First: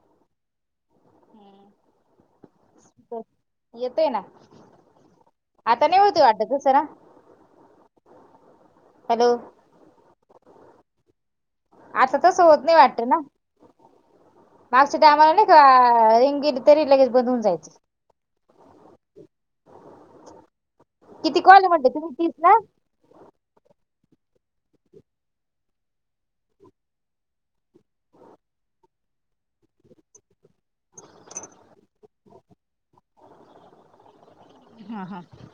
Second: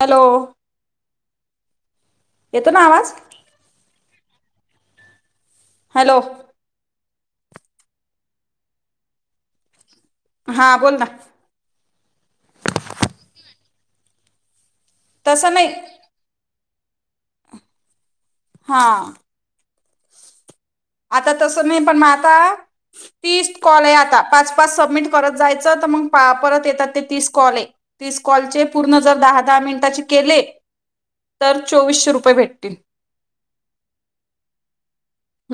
Hello. येतो ना आवाज येतोय ना? आता नाही हॅलो होत वाटत तसं ना. हॅलो. हां बोल ना आता तस होत नाही वाटत ना? मागच्या टाइमला नाही का रिंग गेली तरी लगेच बंद हून जायचे. हा. आता किती कॉल तसं नाही म्हटले पण मग तुम्ही तीस आता ना तीस् कॉल आहे आता. पाच पाच सबमिट करत जायचे त मग परत येता ते तीस कॉल हे तीस कॉल चे पूर्ण जर दहा दहा मिनिटाचे केले. तर चोवीसशे रुपये भेटतील.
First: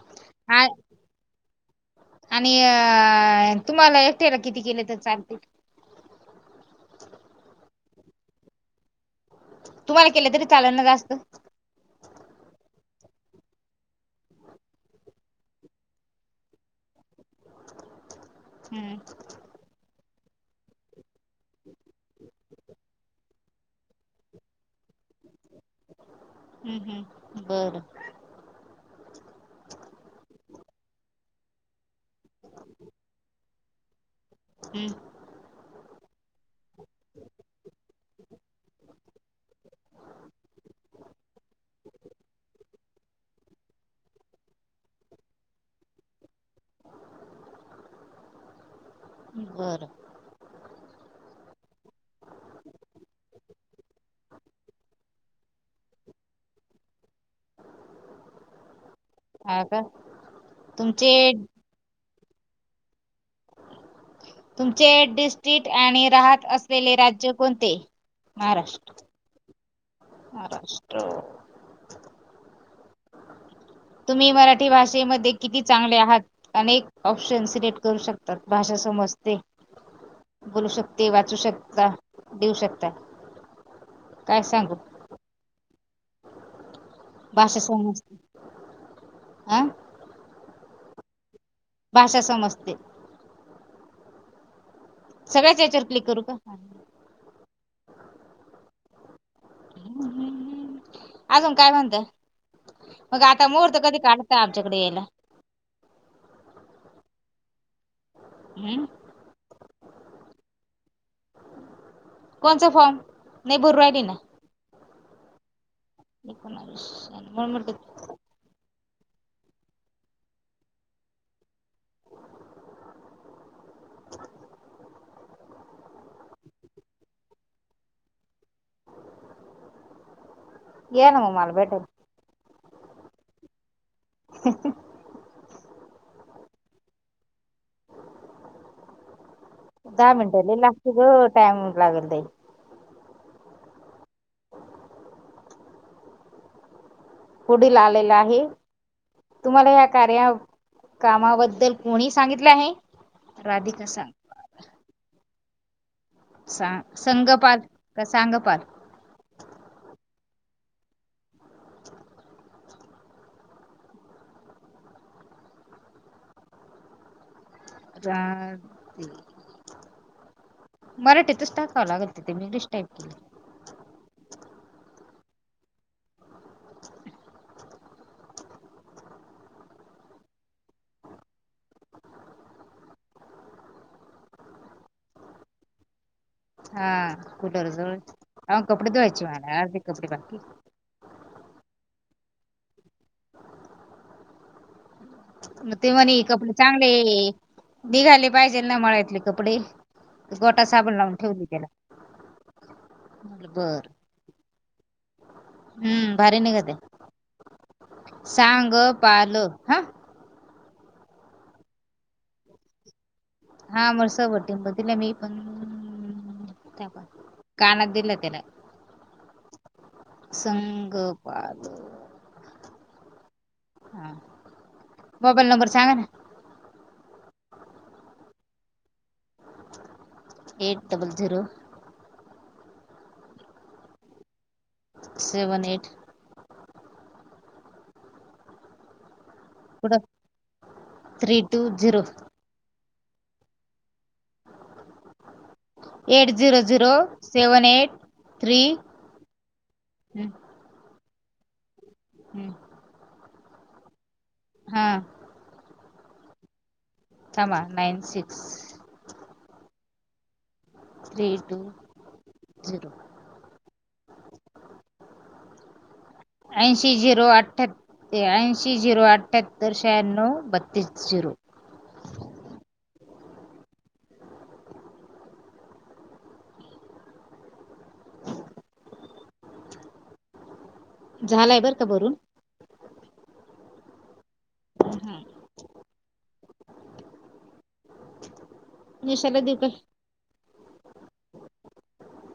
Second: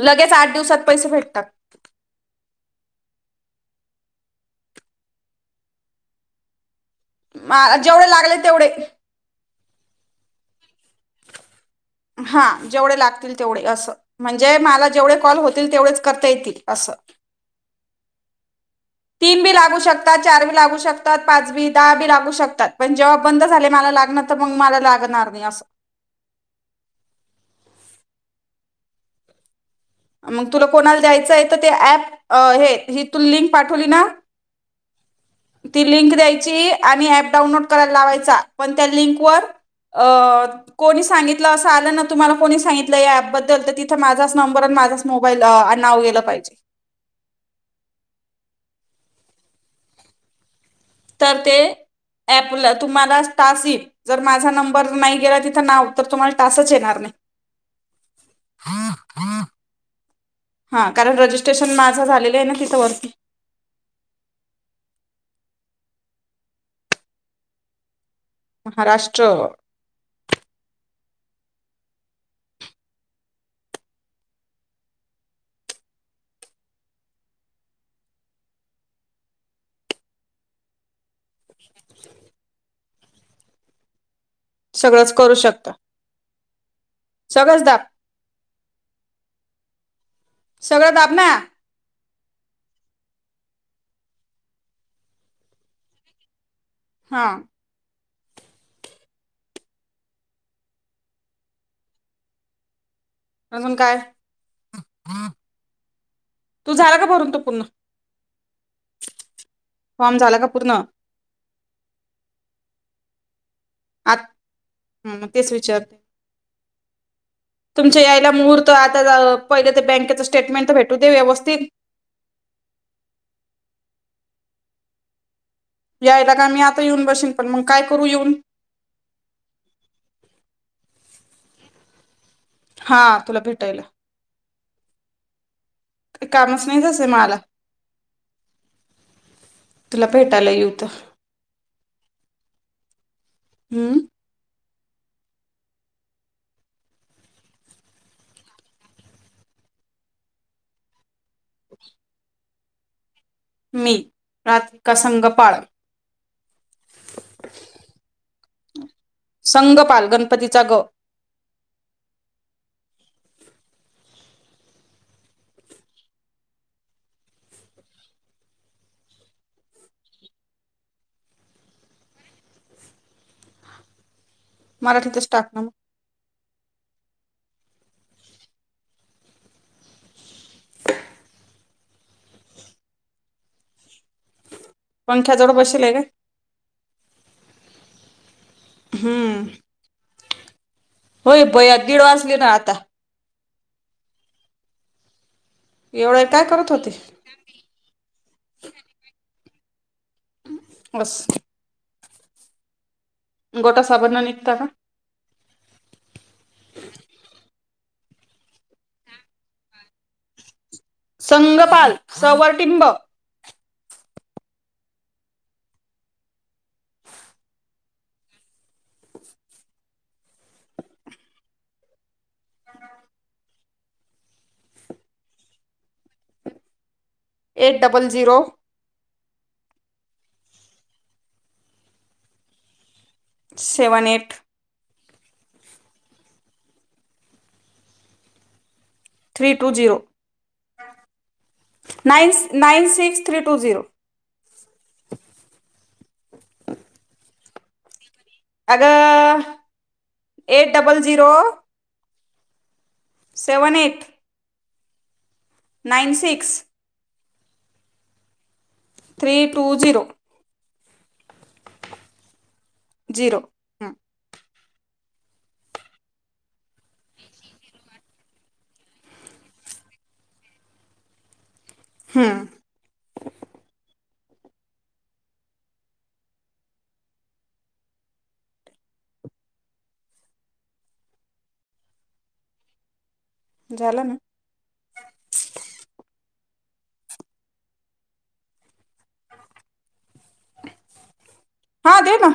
लगेच आठ अ दिवसात पैसे भेटतात आणि अ तुम्हाला एकट्याला किती केले तर चालतील? जेवढे लागले तेवढे तुम्हाला केलं तरी चालल ना जास्त? हा जेवढे लागतील तेवढे असं म्हणजे मला जेवढे कॉल होतील तेवढेच करता येतील असं. तीन बी लागू शकतात, चार बी लागू शकतात, पाच बी, दहा बी लागू शकतात पण जेव् व्हा बंद झाले मला लागणार तर मग मला लागणार नाही अस ह ह बरं. मग तुला कोणाला द्यायचं आहे तर ते ऍप हे ही तु लिंक पाठवली ना. ती लिंक द्यायची आणि अँप डाउनलोड करायला लावायचा पण त्या लिंक वर अ कोणी सांगितलं असं आलं ना तुम्हाला कोणी सांगितलं या ऍपबद्दल तर तिथं माझाच नंब माझच मोबाईल नाव गेलं पाहिजे. बरं. तर ते ऍपला तुम्हाला टास्क येईल. जर माझा नंबर नाही गेला तिथं नाव, तर तुम्हाला टास्क येणार नाही. का [inaudible] हा तुमचे कारण रजिस्ट्रेशन माझं झालेलं ना तिथ वरती तुमचे डिस्ट्रिक आणि राहत असलेले राज्य कोणते? महाराष्ट्र. महाराष्ट्र. तुम्ही मराठी भाषेमध्ये किती चांगले आहात अनेक ऑप्शन सिलेक्ट करू शकता. भाषा समजते. बोलू शकते, वाचू शकता, देऊ शकता. काय सांगू? सगळंच करू शकता. भाषा सगळंच दाब समजत सगळं दाब ना. भाषा समजते. सगळ्याच याच्यावर क्लिक करू का? हा. अजून काय म्हणताय? अजून काय यायला? तूज झाला का भरून तो पूर्ण? हम. फॉर्म झाला का पूर्ण? कोणचं फॉर्म नाही भरू राहिली ना. ह तेच विचार एकणाविषन [unintelligible] यायला मुहूर्त आता पहिले ते बँकेचं स्टेटमेंट तर भेटू दे व्यवस्थित. [inaudible] यायला का मी आता येऊन बसेन पण मग काय करू येऊन. येन मला भेटायला. हा तुला भेटायला. हम्म हं. काही कामच नाही तसे मला. तुला दहा मिनट भेटायला लय येऊ तर लागतंय ग टाईम लागेल ते. हम्म. पुढीलील आलेला आहे. तुम्हाला या कार्या कामाबद्दल कोणी सांगितले आहे? राधिका मी सांग राधिका संघपाळ. सा संगपाल का सांगाल. पतीचाग. रा ती मराठीतच टाकावं लागल तिथे मी इंग्लिश टाईप केल. मराठीतच टाकणा मग. [inaudible] [inaudible] पंख्या जवळ बसले आहे काय? हा कठोर जवळ कपडे धुवायचे हम्म मला अर्धे कपडे बाकी आहेत. भया दीड वाजले ना आता. म ते म्हणे एवढं काय कपडे करत होते चांगले निघाले पाहिजे ना मळ्यात कपडे. गोटा साबण लावून बस ठेवली त्याला. म्हटलं गोटा बर साबणांनी निघत का? हम्म भारी निघत आहे सांगपाल हा. संगपाल स वर टिंब. हा म स वर टिंब दिलं मी पण. कानात दिला त्याला. संगपाल [inaudible] ह मोबाईल नंबर सांगा ना. Eight double zero eight double zero. Seven eight seven eight. Three two zero कुठं three two zero nine nine six three two zero. Eight zero zero seven eight three अग एट डबल झिरो हम्म. Seven eight हं. Nine six थांबा nine six three two zero. Three two zero हम्म. ऐंशी zero अठ्ठ्या त्र्याऐंशी zero अठ्याहत्तर शहाण्णव बत्तीस झिरो. हम्म. झालाय बर का भरून. झाला ना? हम्म. निशाला दिऊ काय? हा दे ना.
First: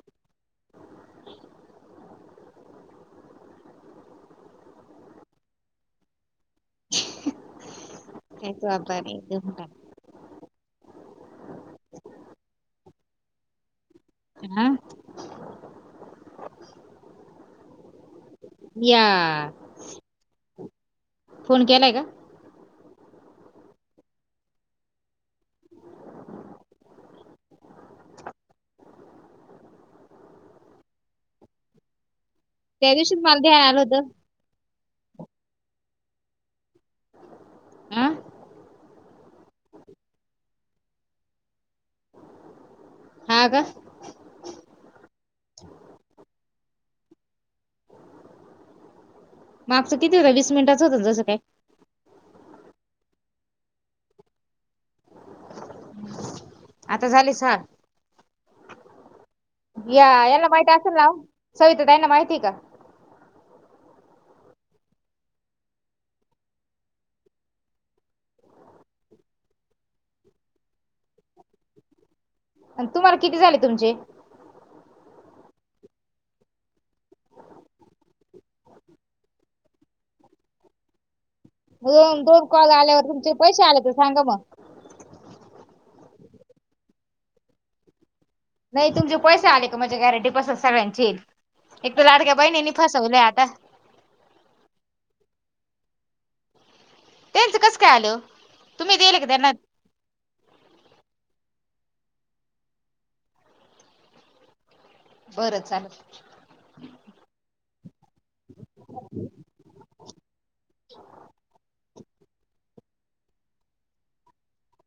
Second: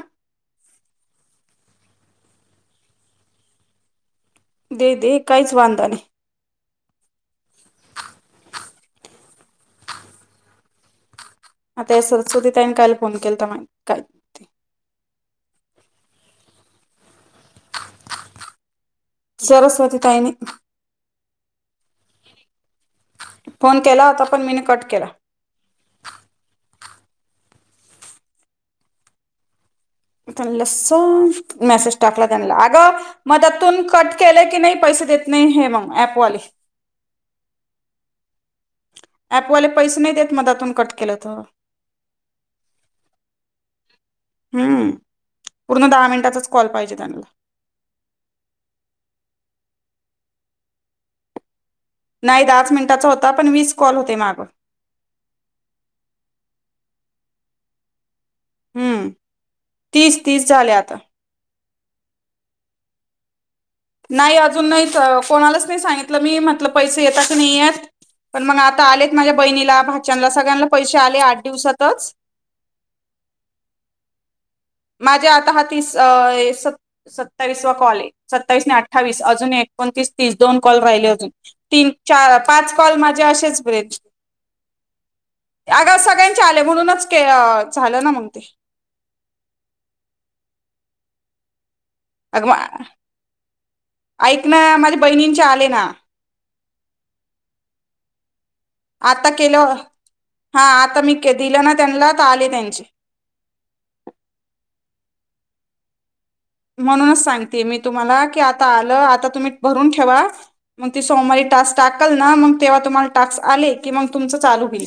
दे, दे काहीच वांद नाही. [unintelligible] आता या सरस्वतीताईने काल फोन केलता हाय. का हम्म. सरस्वती ताईंनी. फोन केलाय का? फोन केला होता, पण मीने कट केला. त्यां सफ्ट मेसेज टाकला त्यां त्या अगं दिवशीच मला ध्यान मदतून आलं होतं कट केलं की नाही पैसे देत नाही हे मग ऍपवाले. हा ऍपवाले पैसे नाही देत मदेतुन कट केलं तर. हा का हम्म पूर्ण दहा मिनिटाचच कॉल पाहिजे त्यांना. मागचं किती होत वीस मिनिटाच होतं जसं काय नाही दहाच मिनिटांचा होता, पण वीस कॉल होते मागं. आता झालेच सहा हम्म या तीस तीस याला माहिट झाले असेल आता ना ओ सविता ताईंना माहितीय का? नाही अजून नाही कोणालाच नाही सांगितलं. मी म्हटलं पैसे येता की नाही येत पण मग आता आलेत माझ्या बहिणीला भाच्यानला सगळ्यांना पैसे आले आठ दिवसातच. तुम्हाला किती झाले तुमचे? माझे आता हा तीस अ सत्तावीसवा कॉल आहे. सत्तावीस नाही अठ्ठावीस. अजून एक एकोणतीस, तीस दोन कॉल राहिले अजून. तीन, दोन चार, दोन पाच कॉल आल्यावर माझे तुमचे असेच पैसे आले बे तर सांगा मग अग सग गळ्यांचे आले म्हणूनच झालं ना मग ते नाही तुमचे पैसे आले का माझ्या गॅरंटीपासून सगळ्यांचे येईल. एक तर लाडक्या अग बहिणींनी मग फसवलंय आता ऐक ना माझ्या बहिणींचे आले ना. त्यांचं कसं काय आलं ओ? तुम्ही दिल का आता त्यांना केलं हा आता मी दिलं ना त्यांना तर आले त्यांचे. बरंच झालं. म्हणूनच सांगते मी तुम्हाला, की आता आलं आता तुम्ही भरून ठेवा. मग ती सोमवारी टास्क टाकलं ना, मग तेव्हा तुम्हाला टाक्स आले की मग तुमच चालू होईल.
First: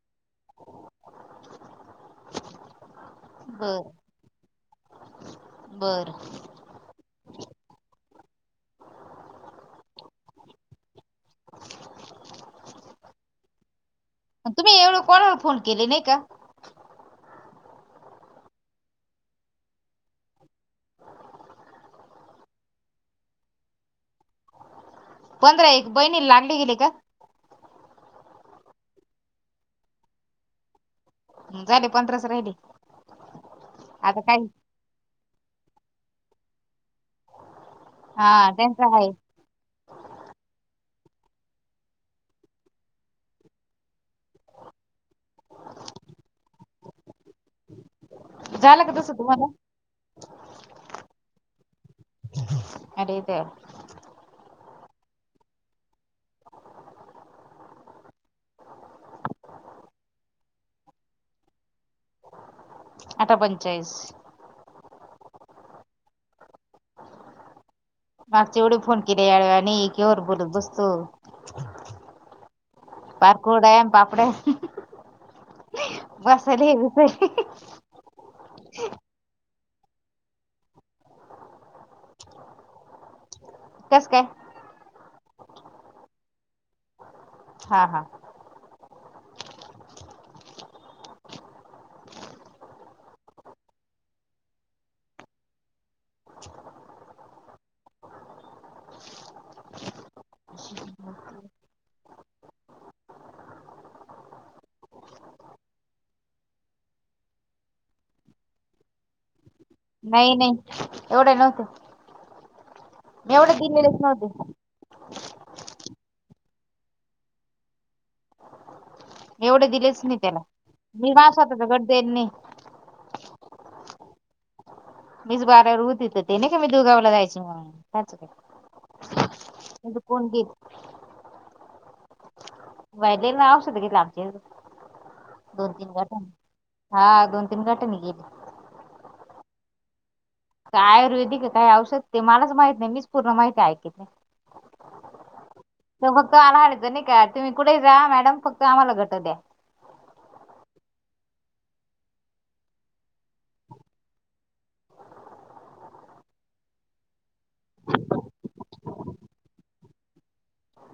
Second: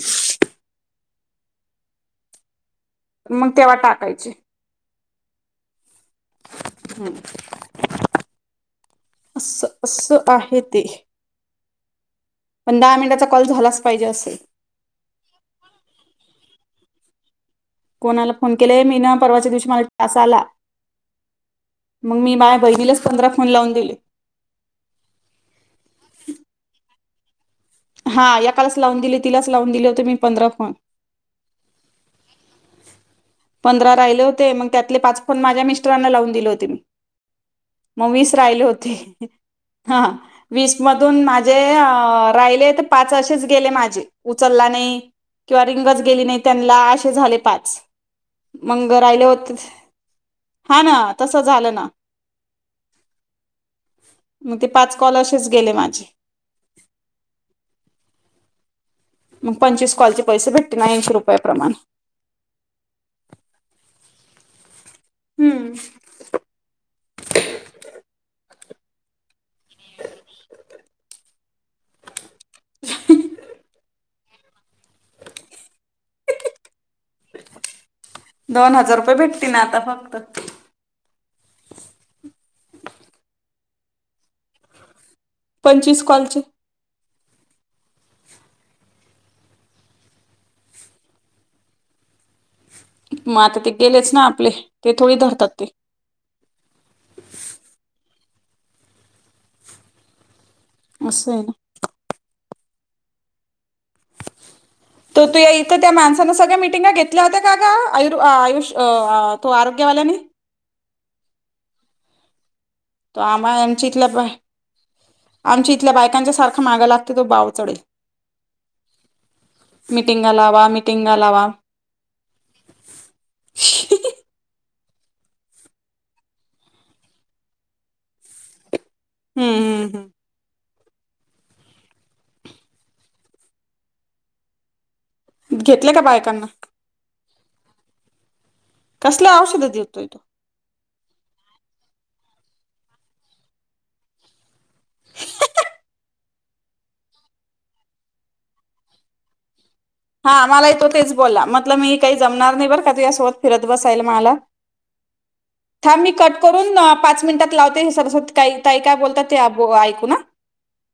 मग तेव्हा टाकायचे. बरं. हम्म. अस असं आहे ते. पण दहा मिनिटाचा कॉल झालाच पाहिजे असं. तुम्ही एवढं कोणाला फोन केले नाही का कोणाला फोन केलाय मी ना परवाच्या दिवशी मला टास्क आला मग मी माझ्या बहिणीलाच पंधरा फोन लावून दिले. पंधरा एक बहिणी लागली गेले का? हा एकालाच लावून दिली, तिलाच लावून दिले होते मी पंधरा फोन. झाले पंधराच राहिले. पंधरा आता राहिले काय होते मग त्यातले पाच पण माझ्या मिस्टरांना लावून दिले होते मी मग वीस हा राहिले होते त्यांचं आहे हा वीस मधून माझे आ राहिले तर पाच असेच गेले माझे उचलला नाही. किंवा रिंगच गेली नाही त्यांनला असे झाले पाच. झालं मंग का तसं राहिले तुम्हाला होते हा ना तस झालं ना. अरे तर ते पाच कॉल असेच गेले माझे. मग पंचवीस कॉलचे पैसे भेटते ना ऐंशी रुपया प्रमाण आता पंचायस हम्म. मागचे एवढे फोन केले याडवा ने एकीवर बोलत बसतो. पारकोगयाम पापड्या बसायला [unintelligible] दोन हजार रुपये भेटतीन आता फक्त कसं काय? पंचवीस कॉलचे हा हा. मग आता ते गेलेच ना आपले ते थोडी धरतात ते. [inaudible] असं आहे ना. [inaudible] तर तू इथं त्या माणसांना सगळ्या मिटिंगा घेतल्या होत्या का ग अयुर आयुष अ आ तो आरोग्यवाल्याने एवढ्या नव्हते. तो मी आम्हा एवढे दिलेलेच एमचीतल्या नव्हते बाई मी आमच्या इथल्या बायकांच्या सारखा मागा लागते तो बावचडे एवढे दिलेच नाही त्याला मी मिटिंगा मास लावा होता दगड देणे. [inaudible] मीच बारावर होतं तिथं ते नाही क मी दुगावला जायचं म त्याचा काय हम्म हम्म म्हणजे हम्म कोण देत [unintelligible] नाव शुध घेतला आमचे दोन-तीन घेतले का गट बायकांना हा दोन तीन घटानी गेली. कसल्या औषध देतोय तो? काय आयुर्वेदिक आहे काही औषध ते मलाच माहित नाही मीच पूर्ण माहिती ऐकित नाही. तर फक्त आला होता नाही का तुम्ही कुठे ही जा मॅडम फक्त आम्हाला घट द्या. हा मला ही तो तेच बोला म्हटलं मी काही जमणार नाही बरं का तुझा सोबत फिरत बसायल मला. [unintelligible] थांब मी कट करून पाच मिनिटात लावते हे सरस्वत काही ताई काय बोलतात ते आबों ऐकू न हा.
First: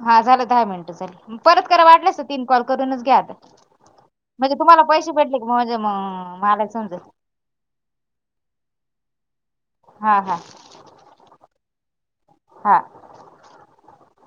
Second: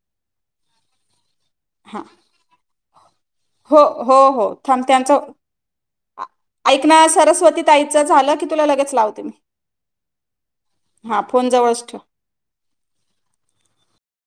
हा झालं दहा मिनटं झाली परत करा हा वाटल्यास तीन कॉल करूनच घ्या आता. हो हो हो म्हणजे तुम्हाला थांब पैसे त्यांचा भेटले की म्हणजे मग मला समजेल ऐकना सरस्वती ताईच झालं की तुला लगेच लावते मी हा हा हा फोन जवळच ठेव. हा.